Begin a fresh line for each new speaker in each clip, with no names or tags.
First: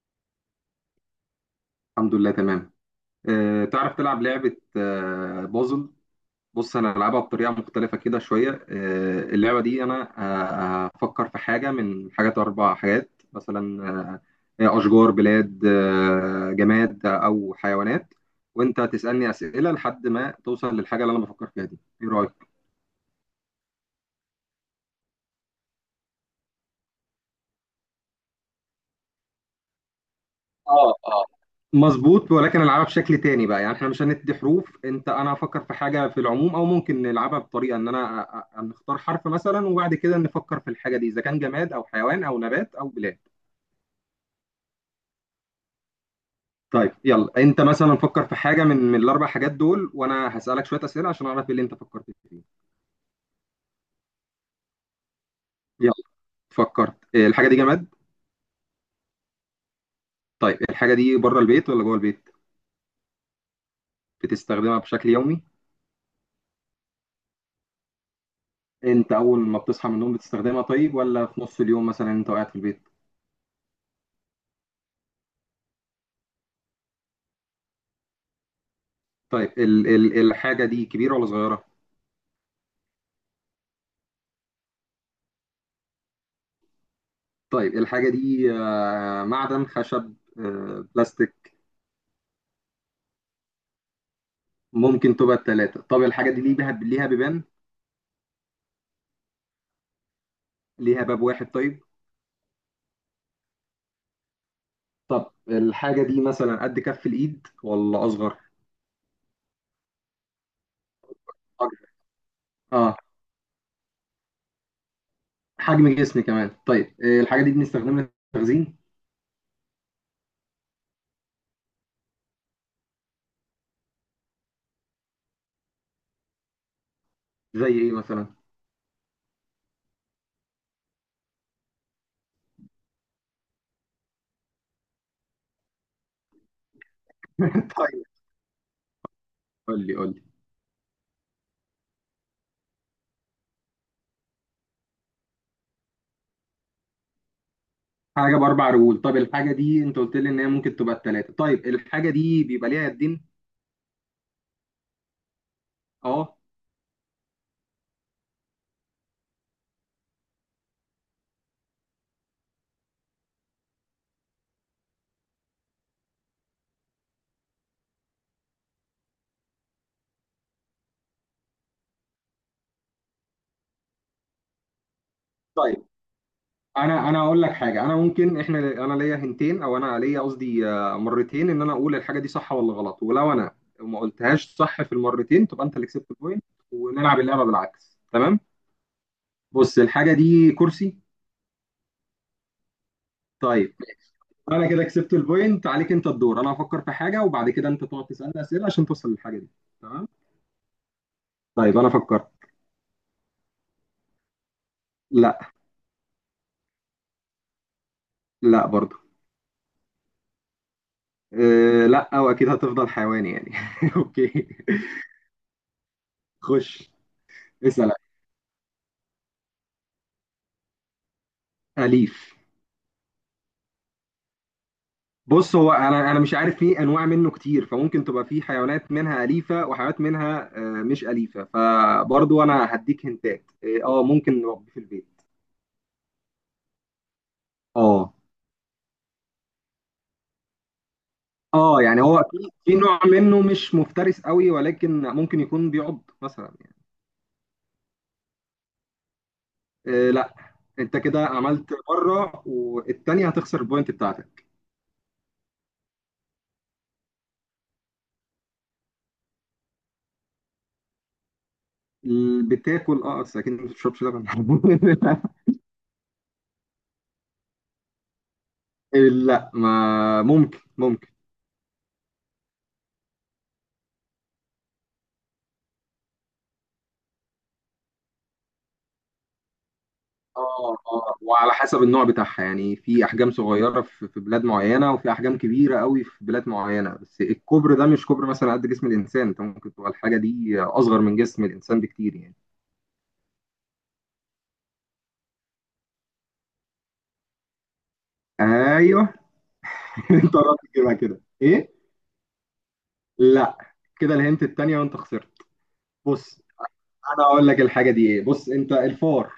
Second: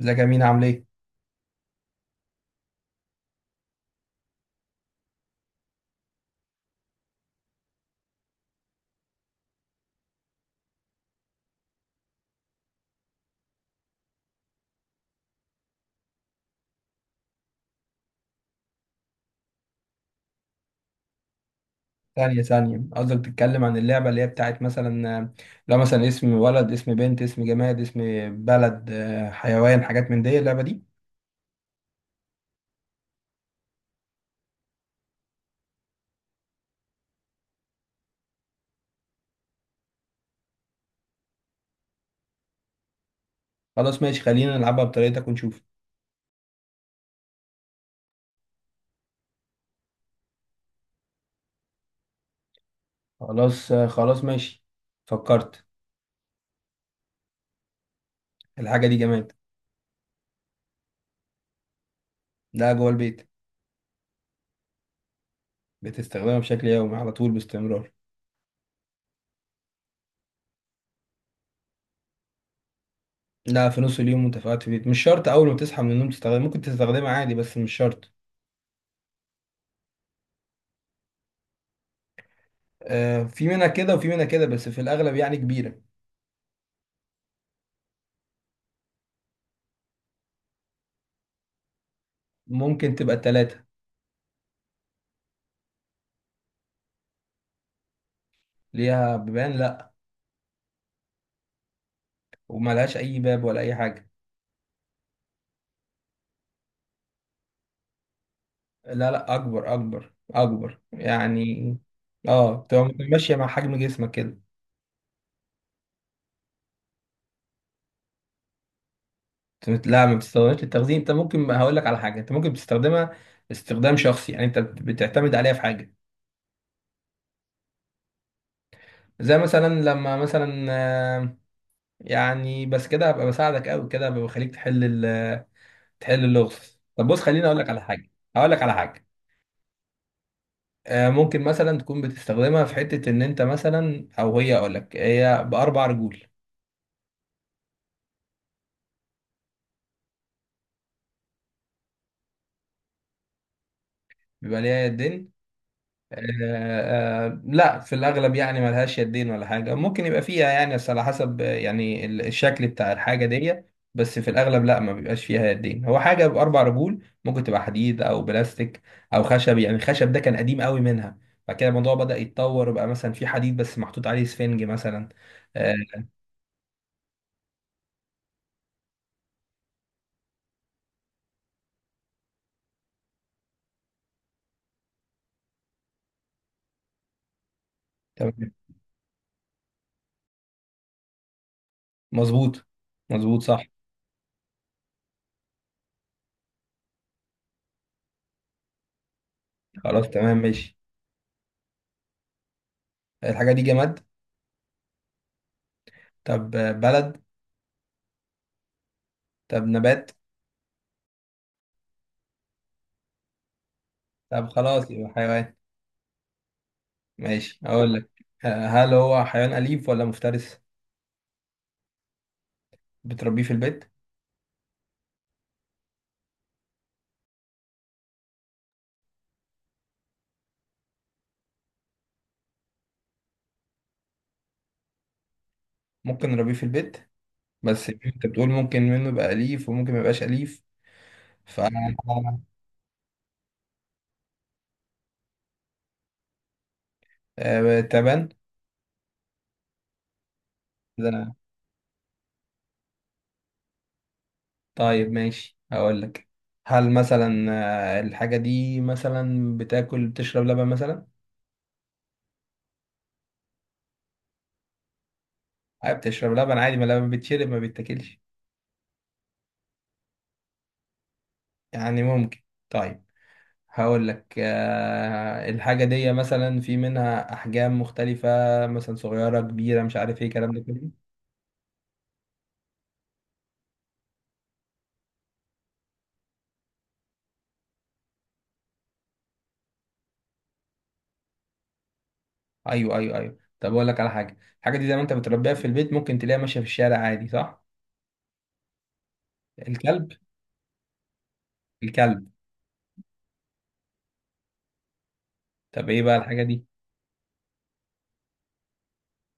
ازيك يا مين؟ عامل ايه؟
الحمد لله تمام. تعرف تلعب لعبة بازل؟ بص انا هلعبها بطريقة مختلفة كده شوية. اللعبة دي انا، هفكر في حاجة من حاجات اربع حاجات مثلا. هي اشجار، بلاد، جماد، او حيوانات. وانت تسألني اسئلة لحد ما توصل للحاجة اللي انا بفكر فيها دي. ايه رأيك؟
ثانية ثانية، قصدك بتتكلم عن اللعبة اللي هي بتاعت مثلا لو مثلا اسم ولد اسم بنت اسم جماد اسم بلد حيوان، حاجات من دي اللعبة دي.
اه، اه. مظبوط، ولكن العبها بشكل تاني بقى. يعني احنا مش هندي حروف، انت انا هفكر في حاجه في العموم، او ممكن نلعبها بطريقه ان انا نختار حرف مثلا، وبعد كده نفكر في الحاجه دي اذا كان جماد او حيوان او نبات او بلاد.
خلاص ماشي، خلينا نلعبها بطريقتك ونشوف.
طيب يلا، انت مثلا فكر في حاجه من الاربع حاجات دول، وانا هسالك شويه اسئله عشان اعرف ايه اللي انت فكرت فيه.
خلاص خلاص ماشي. فكرت.
يلا. فكرت إيه، الحاجه دي جماد؟
الحاجة دي جماد.
طيب الحاجه دي بره البيت ولا جوه البيت؟
لا جوه البيت.
بتستخدمها بشكل يومي؟
بتستخدمها بشكل يومي على طول باستمرار.
انت اول ما بتصحى من النوم بتستخدمها، طيب، ولا في نص اليوم مثلا انت قاعد في البيت؟
لا، في نص اليوم وانت قاعد في البيت، مش شرط اول ما تصحى من النوم تستخدمها، ممكن تستخدمها عادي بس مش شرط.
طيب ال الحاجة دي كبيرة ولا صغيرة؟
في منها كده وفي منها كده، بس في الاغلب يعني كبيرة.
طيب الحاجة دي معدن، خشب، بلاستيك؟
ممكن تبقى التلاتة.
ممكن تبقى التلاتة. طب الحاجة دي ليها بيبان؟
ليها بيبان، لا.
ليها باب واحد طيب؟
وملهاش اي باب ولا اي حاجه.
طب الحاجة دي مثلا قد كف الإيد ولا أصغر؟
لا لا، اكبر اكبر اكبر يعني.
أكبر.
اه، تبقى
اه.
ماشيه مع حجم جسمك كده.
حجم جسم كمان. طيب الحاجة دي بنستخدمها للتخزين؟
لا، ما بتستخدمهاش للتخزين. انت ممكن، هقول لك على حاجه، انت ممكن بتستخدمها استخدام شخصي، يعني انت بتعتمد عليها في حاجه.
زي إيه مثلا؟
زي مثلا لما مثلا يعني بس كده هبقى بساعدك قوي، كده هبقى بخليك تحل اللغز. طب بص، خليني اقول لك على
طيب.
حاجه، هقول لك على حاجه.
قول لي قول لي.
ممكن مثلا تكون بتستخدمها في حته ان انت مثلا، او هي اقول لك، هي باربع رجول.
حاجة بأربع رجول؟ طب الحاجة دي أنت قلت لي إن هي ممكن تبقى التلاتة، طيب الحاجة دي بيبقى ليها يدين؟
بيبقى ليها يدين؟
اه.
لا، في الأغلب يعني ملهاش يدين ولا حاجة. ممكن يبقى فيها يعني، بس على حسب يعني الشكل بتاع الحاجة دي. بس في الأغلب لا، ما بيبقاش فيها يدين. هو حاجة بأربع رجول، ممكن تبقى حديد أو بلاستيك أو خشب. يعني الخشب ده كان قديم قوي منها، بعد كده الموضوع بدأ يتطور بقى، مثلا في حديد بس محطوط عليه سفنج مثلا. آه،
طيب انا اقول لك حاجه. انا ممكن، احنا انا ليا هنتين، او انا ليا قصدي مرتين، ان انا اقول الحاجه دي صح ولا غلط. ولو انا ما قلتهاش صح في المرتين، تبقى انت اللي كسبت البوينت. ونلعب اللعبه بالعكس،
تمام.
تمام. بص الحاجه دي كرسي.
مظبوط، مظبوط صح.
طيب انا كده كسبت البوينت عليك. انت الدور. انا هفكر في حاجه، وبعد كده انت تقعد تسالني اسئله عشان توصل للحاجه دي.
خلاص
تمام.
تمام ماشي.
طيب انا فكرت.
الحاجة دي جماد.
لا.
طب بلد.
لا برضو.
طب نبات.
أه، لا، واكيد هتفضل حيواني يعني. اوكي.
طب خلاص، يبقى حيوان.
خش.
ماشي،
اسال.
اقول لك. هل هو حيوان اليف ولا مفترس؟
أليف.
بتربيه في البيت؟
بص هو انا مش عارف. في انواع منه كتير، فممكن تبقى في حيوانات منها اليفه وحيوانات منها مش اليفه. فبرضو انا هديك هنتات إيه، اه ممكن نربيه في البيت.
ممكن نربيه في البيت، بس
اه،
انت بتقول ممكن منه يبقى اليف وممكن ما يبقاش اليف. ف
اه. يعني هو في نوع منه مش مفترس قوي، ولكن ممكن يكون بيعض مثلا يعني.
تبان.
إيه، لا. انت كده
ده؟
عملت مره، والتانيه هتخسر البوينت بتاعتك.
طيب ماشي، اقول لك. هل مثلا الحاجة دي مثلا بتاكل، بتشرب لبن مثلا؟
بتاكل اه، بس اكيد ما بتشربش لبن.
أه، بتشرب لبن عادي، ما لبن بيتشرب ما بيتاكلش.
لا، ما ممكن، ممكن.
يعني ممكن. طيب هقول لك الحاجة دي مثلا في منها أحجام مختلفة، مثلا صغيرة كبيرة، مش عارف ايه الكلام ده
اه،
كله.
اه. وعلى حسب النوع بتاعها يعني، في احجام صغيره في بلاد معينه، وفي احجام كبيره قوي في بلاد معينه، بس الكوبر ده مش كوبر مثلا قد جسم الانسان. انت ممكن تبقى الحاجه دي اصغر من جسم الانسان بكتير يعني.
أيوه أيوه أيوه، طب أقول لك على حاجة، الحاجة دي زي ما أنت بتربيها في البيت، ممكن تلاقيها ماشية في الشارع عادي، صح؟
ايوه.
الكلب.
انت قربت تجيبها كده، ايه؟
الكلب.
لا. كده الهنت التانيه، وانت خسرت.
طب ايه بقى
بص
الحاجة دي؟
انا اقول لك الحاجه دي ايه. بص، انت الفار.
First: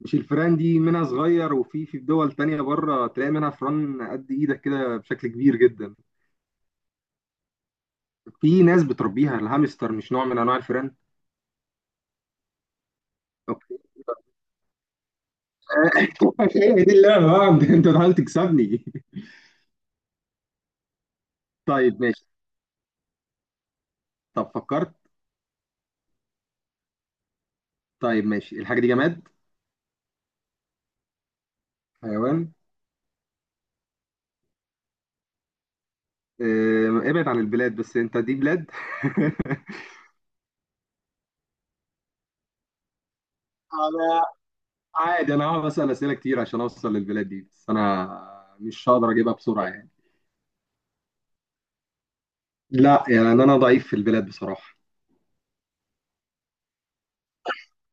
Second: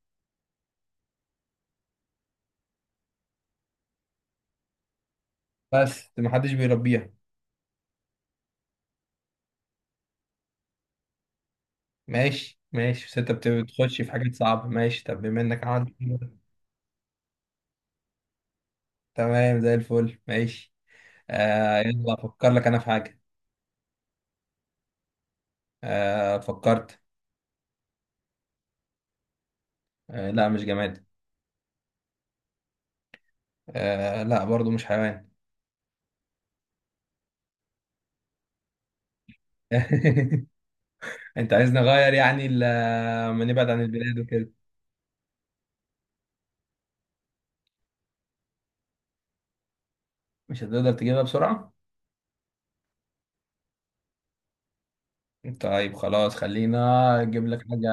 مش الفيران دي منها صغير، وفي في دول تانية بره تلاقي منها فران قد ايدك كده بشكل كبير جدا.
بس محدش بيربيها.
في ناس بتربيها. الهامستر مش نوع من انواع الفيران؟
ماشي ماشي، بس أنت بتخش في حاجات صعبة. ماشي، طب بما إنك عملت كده.
هي دي اللعبة بقى، انت بتحاول تكسبني.
تمام زي الفل، ماشي. آه
طيب
يلا،
ماشي.
أفكر لك أنا في حاجة.
طب فكرت.
آه، فكرت.
طيب ماشي. الحاجة دي جماد؟
لا، مش جماد.
حيوان؟
لا برضو، مش حيوان.
ابعد عن البلاد، بس انت دي بلاد.
انت عايز نغير يعني ما نبعد عن البلاد
انا.
وكده؟
عادي، انا هقعد اسال اسئله كتير عشان اوصل للبلاد دي، بس انا مش هقدر اجيبها بسرعه يعني.
مش هتقدر تجيبها بسرعة.
لا، يعني انا ضعيف في البلاد بصراحه.
طيب خلاص، خلينا اجيب لك حاجة،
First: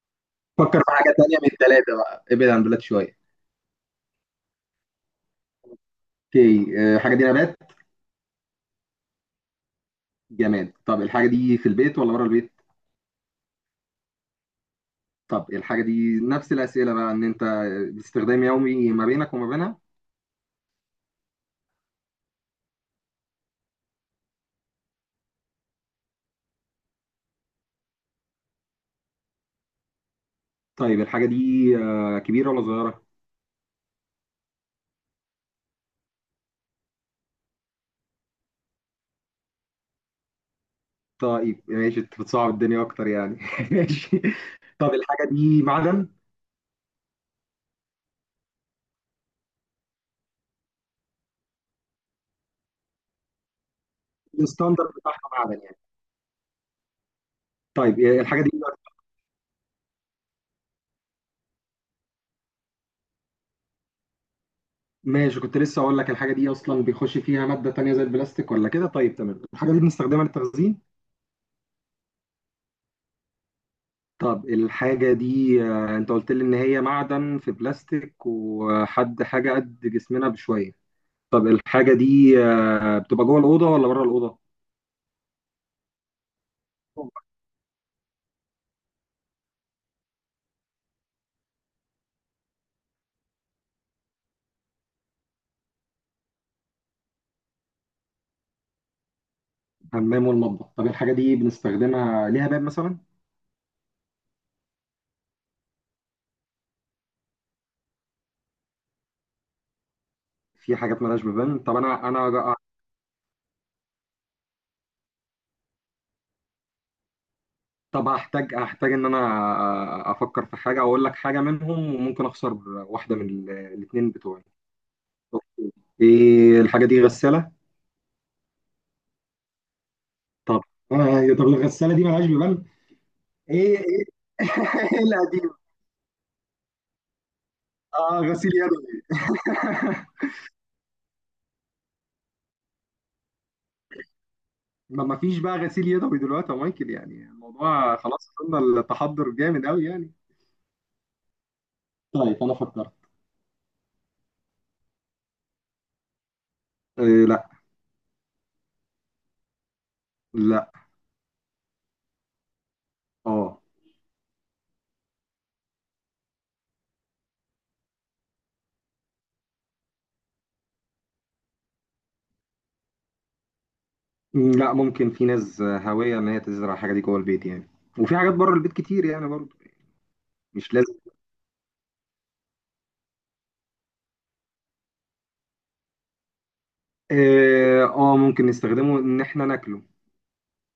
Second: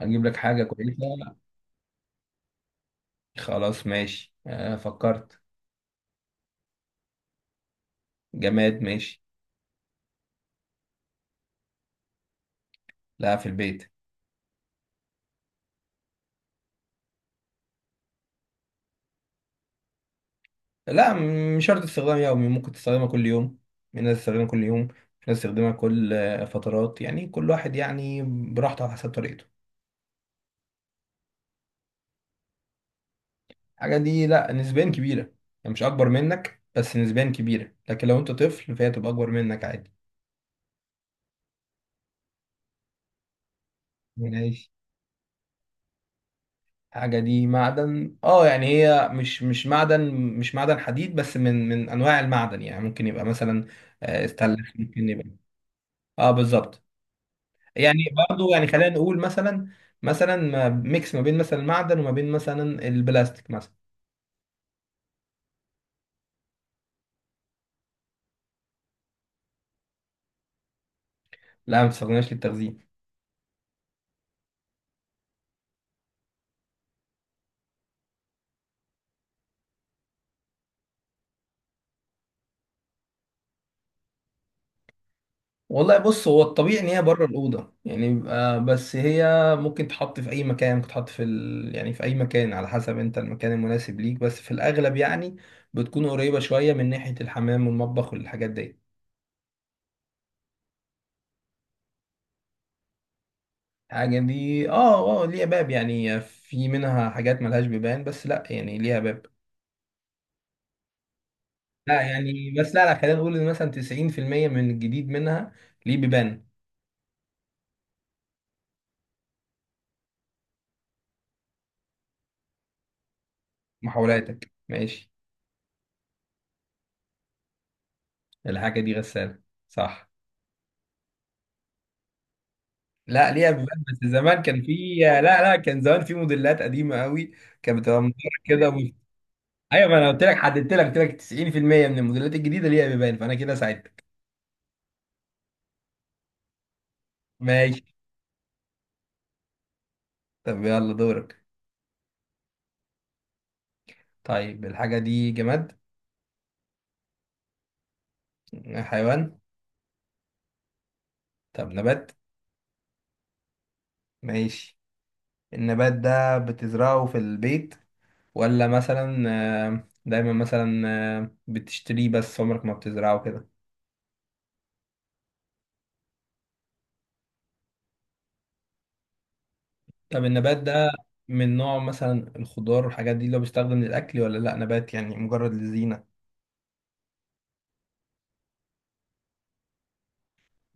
اجيب لك حاجة
فكر في حاجه
كويسة.
تانية من الثلاثه بقى، ابعد عن البلاد شويه.
خلاص ماشي. فكرت.
اوكي. الحاجه دي نبات؟
جماد، ماشي.
جماد. طب الحاجه دي في البيت ولا بره البيت؟
لا، في البيت.
طب الحاجه دي نفس الاسئله بقى، ان انت باستخدام يومي ما بينك وما بينها؟
لا مش شرط استخدام يومي، ممكن تستخدمها كل يوم. في ناس تستخدمها كل يوم، في ناس تستخدمها كل فترات، يعني كل واحد يعني براحته على حسب طريقته.
طيب الحاجة دي كبيرة ولا صغيرة؟
الحاجة دي لا، نسبيا كبيرة، يعني مش اكبر منك، بس نسبيا كبيرة. لكن لو انت طفل فهي تبقى اكبر منك عادي.
طيب ماشي، انت بتصعب الدنيا اكتر يعني. ماشي.
ماشي.
طب الحاجة دي معدن؟
الحاجة دي معدن، اه يعني هي مش معدن، مش معدن حديد، بس من انواع المعدن يعني. ممكن يبقى مثلا استانلس،
الستاندرد
ممكن
بتاعها
يبقى.
معدن يعني؟
اه بالظبط. يعني
طيب الحاجة
برضو
دي.
يعني خلينا نقول مثلا، مثلا ميكس ما بين مثلا المعدن وما بين مثلا البلاستيك مثلا.
ماشي، كنت لسه اقول لك الحاجة دي اصلا بيخش فيها مادة تانية زي البلاستيك ولا كده. طيب تمام. الحاجة دي بنستخدمها للتخزين؟
لا، ما بتستخدمهاش للتخزين.
طب الحاجة دي انت قلت لي ان هي معدن في بلاستيك، وحد حاجة قد جسمنا بشوية. طب الحاجة دي بتبقى جوه الأوضة ولا بره الأوضة؟
والله بص، هو الطبيعي ان هي بره الاوضه يعني، بيبقى بس هي ممكن تحط في اي مكان، ممكن تحط في يعني في اي مكان على حسب انت المكان المناسب ليك. بس في الاغلب يعني بتكون قريبه شويه من ناحيه الحمام والمطبخ والحاجات دي.
الحمام والمطبخ. طب الحاجة دي بنستخدمها، ليها باب مثلا؟
الحاجه دي، اه اه، ليها باب، يعني في منها حاجات ملهاش بيبان، بس لا يعني ليها باب.
في حاجات مالهاش ببان. طب
لا
انا
يعني،
انا
بس لا لا، خلينا نقول ان مثلا 90% من الجديد منها ليه بيبان.
طب هحتاج، هحتاج ان انا افكر في حاجه واقول لك حاجه منهم، وممكن اخسر واحده من الاتنين بتوعي.
محاولاتك ماشي.
ايه الحاجه دي؟ غساله؟
الحاجه دي غساله. صح.
طب. إيه، طب الغساله دي مالهاش ببان؟
لا، ليها
ايه،
بيبان،
ايه.
بس زمان كان في،
ايه
لا
القديم.
لا، كان زمان في موديلات قديمه قوي، كانت بتبقى مدورة
اه، غسيل
كده و...
يدوي.
ايوه، ما انا قلت لك، حددت لك، قلت لك 90% من الموديلات الجديده ليها بيبان، فانا كده ساعدتك.
ما فيش بقى غسيل يدوي دلوقتي يا مايكل. يعني
ماشي.
الموضوع خلاص، وصلنا التحضر جامد قوي يعني.
طب يلا دورك.
طيب انا فكرت.
طيب الحاجه دي جماد.
إيه لا.
حيوان.
لا.
طب نبات.
اه.
ماشي، النبات ده بتزرعه في البيت ولا مثلا دايما مثلا بتشتريه بس عمرك ما بتزرعه كده؟
لا، ممكن في ناس هاوية إن هي تزرع الحاجة دي جوه البيت يعني. وفي حاجات بره البيت كتير يعني برضه.
طب النبات
مش
ده
لازم.
من نوع مثلا الخضار والحاجات دي اللي هو بيستخدم للأكل، ولا لأ، نبات يعني مجرد للزينة؟
ممكن نستخدمه إن إحنا ناكله.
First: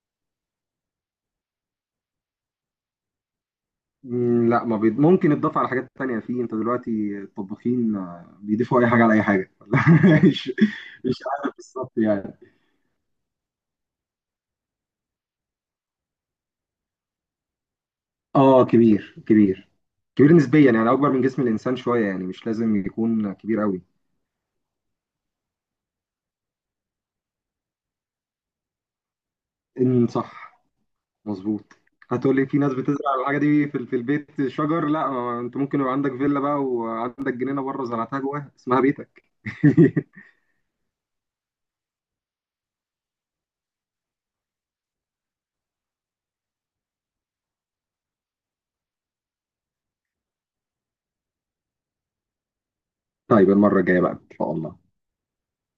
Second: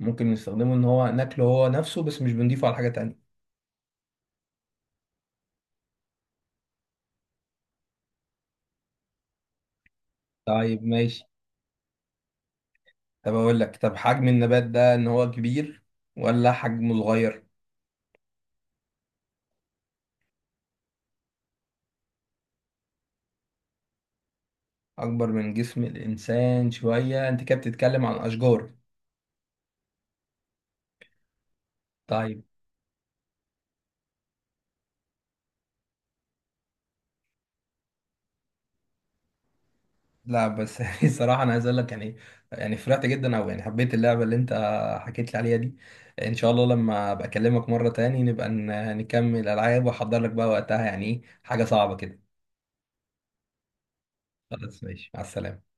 ممكن نستخدمه إن هو ناكله هو نفسه، بس مش بنضيفه على حاجة تانية.
لا، ما ممكن يتضاف على حاجات تانية. في أنت دلوقتي الطباخين بيضيفوا أي حاجة على أي حاجة. مش
طيب
مش
ماشي.
عارف بالظبط يعني.
طب أقول لك، طب حجم النبات ده إن هو كبير ولا حجمه صغير؟
كبير، كبير. كبير نسبيا يعني، أكبر من جسم الإنسان شوية يعني، مش لازم يكون كبير قوي.
أكبر من جسم الإنسان شوية؟ أنت كده بتتكلم عن أشجار.
إن صح. مظبوط. هتقول
طيب.
لي في ناس بتزرع الحاجه دي في البيت شجر. لا، ما انت ممكن يبقى عندك فيلا بقى، وعندك جنينه بره زرعتها جواها اسمها بيتك.
لا بس يعني صراحة أنا عايز أقول لك يعني، يعني فرحت جدا، أو يعني حبيت اللعبة اللي أنت حكيت لي عليها دي. إن شاء الله لما أبقى أكلمك مرة تاني نبقى نكمل ألعاب، وأحضر لك بقى وقتها يعني إيه حاجة صعبة كده.
طيب المره الجايه بقى ان شاء الله.
خلاص ماشي، مع السلامة.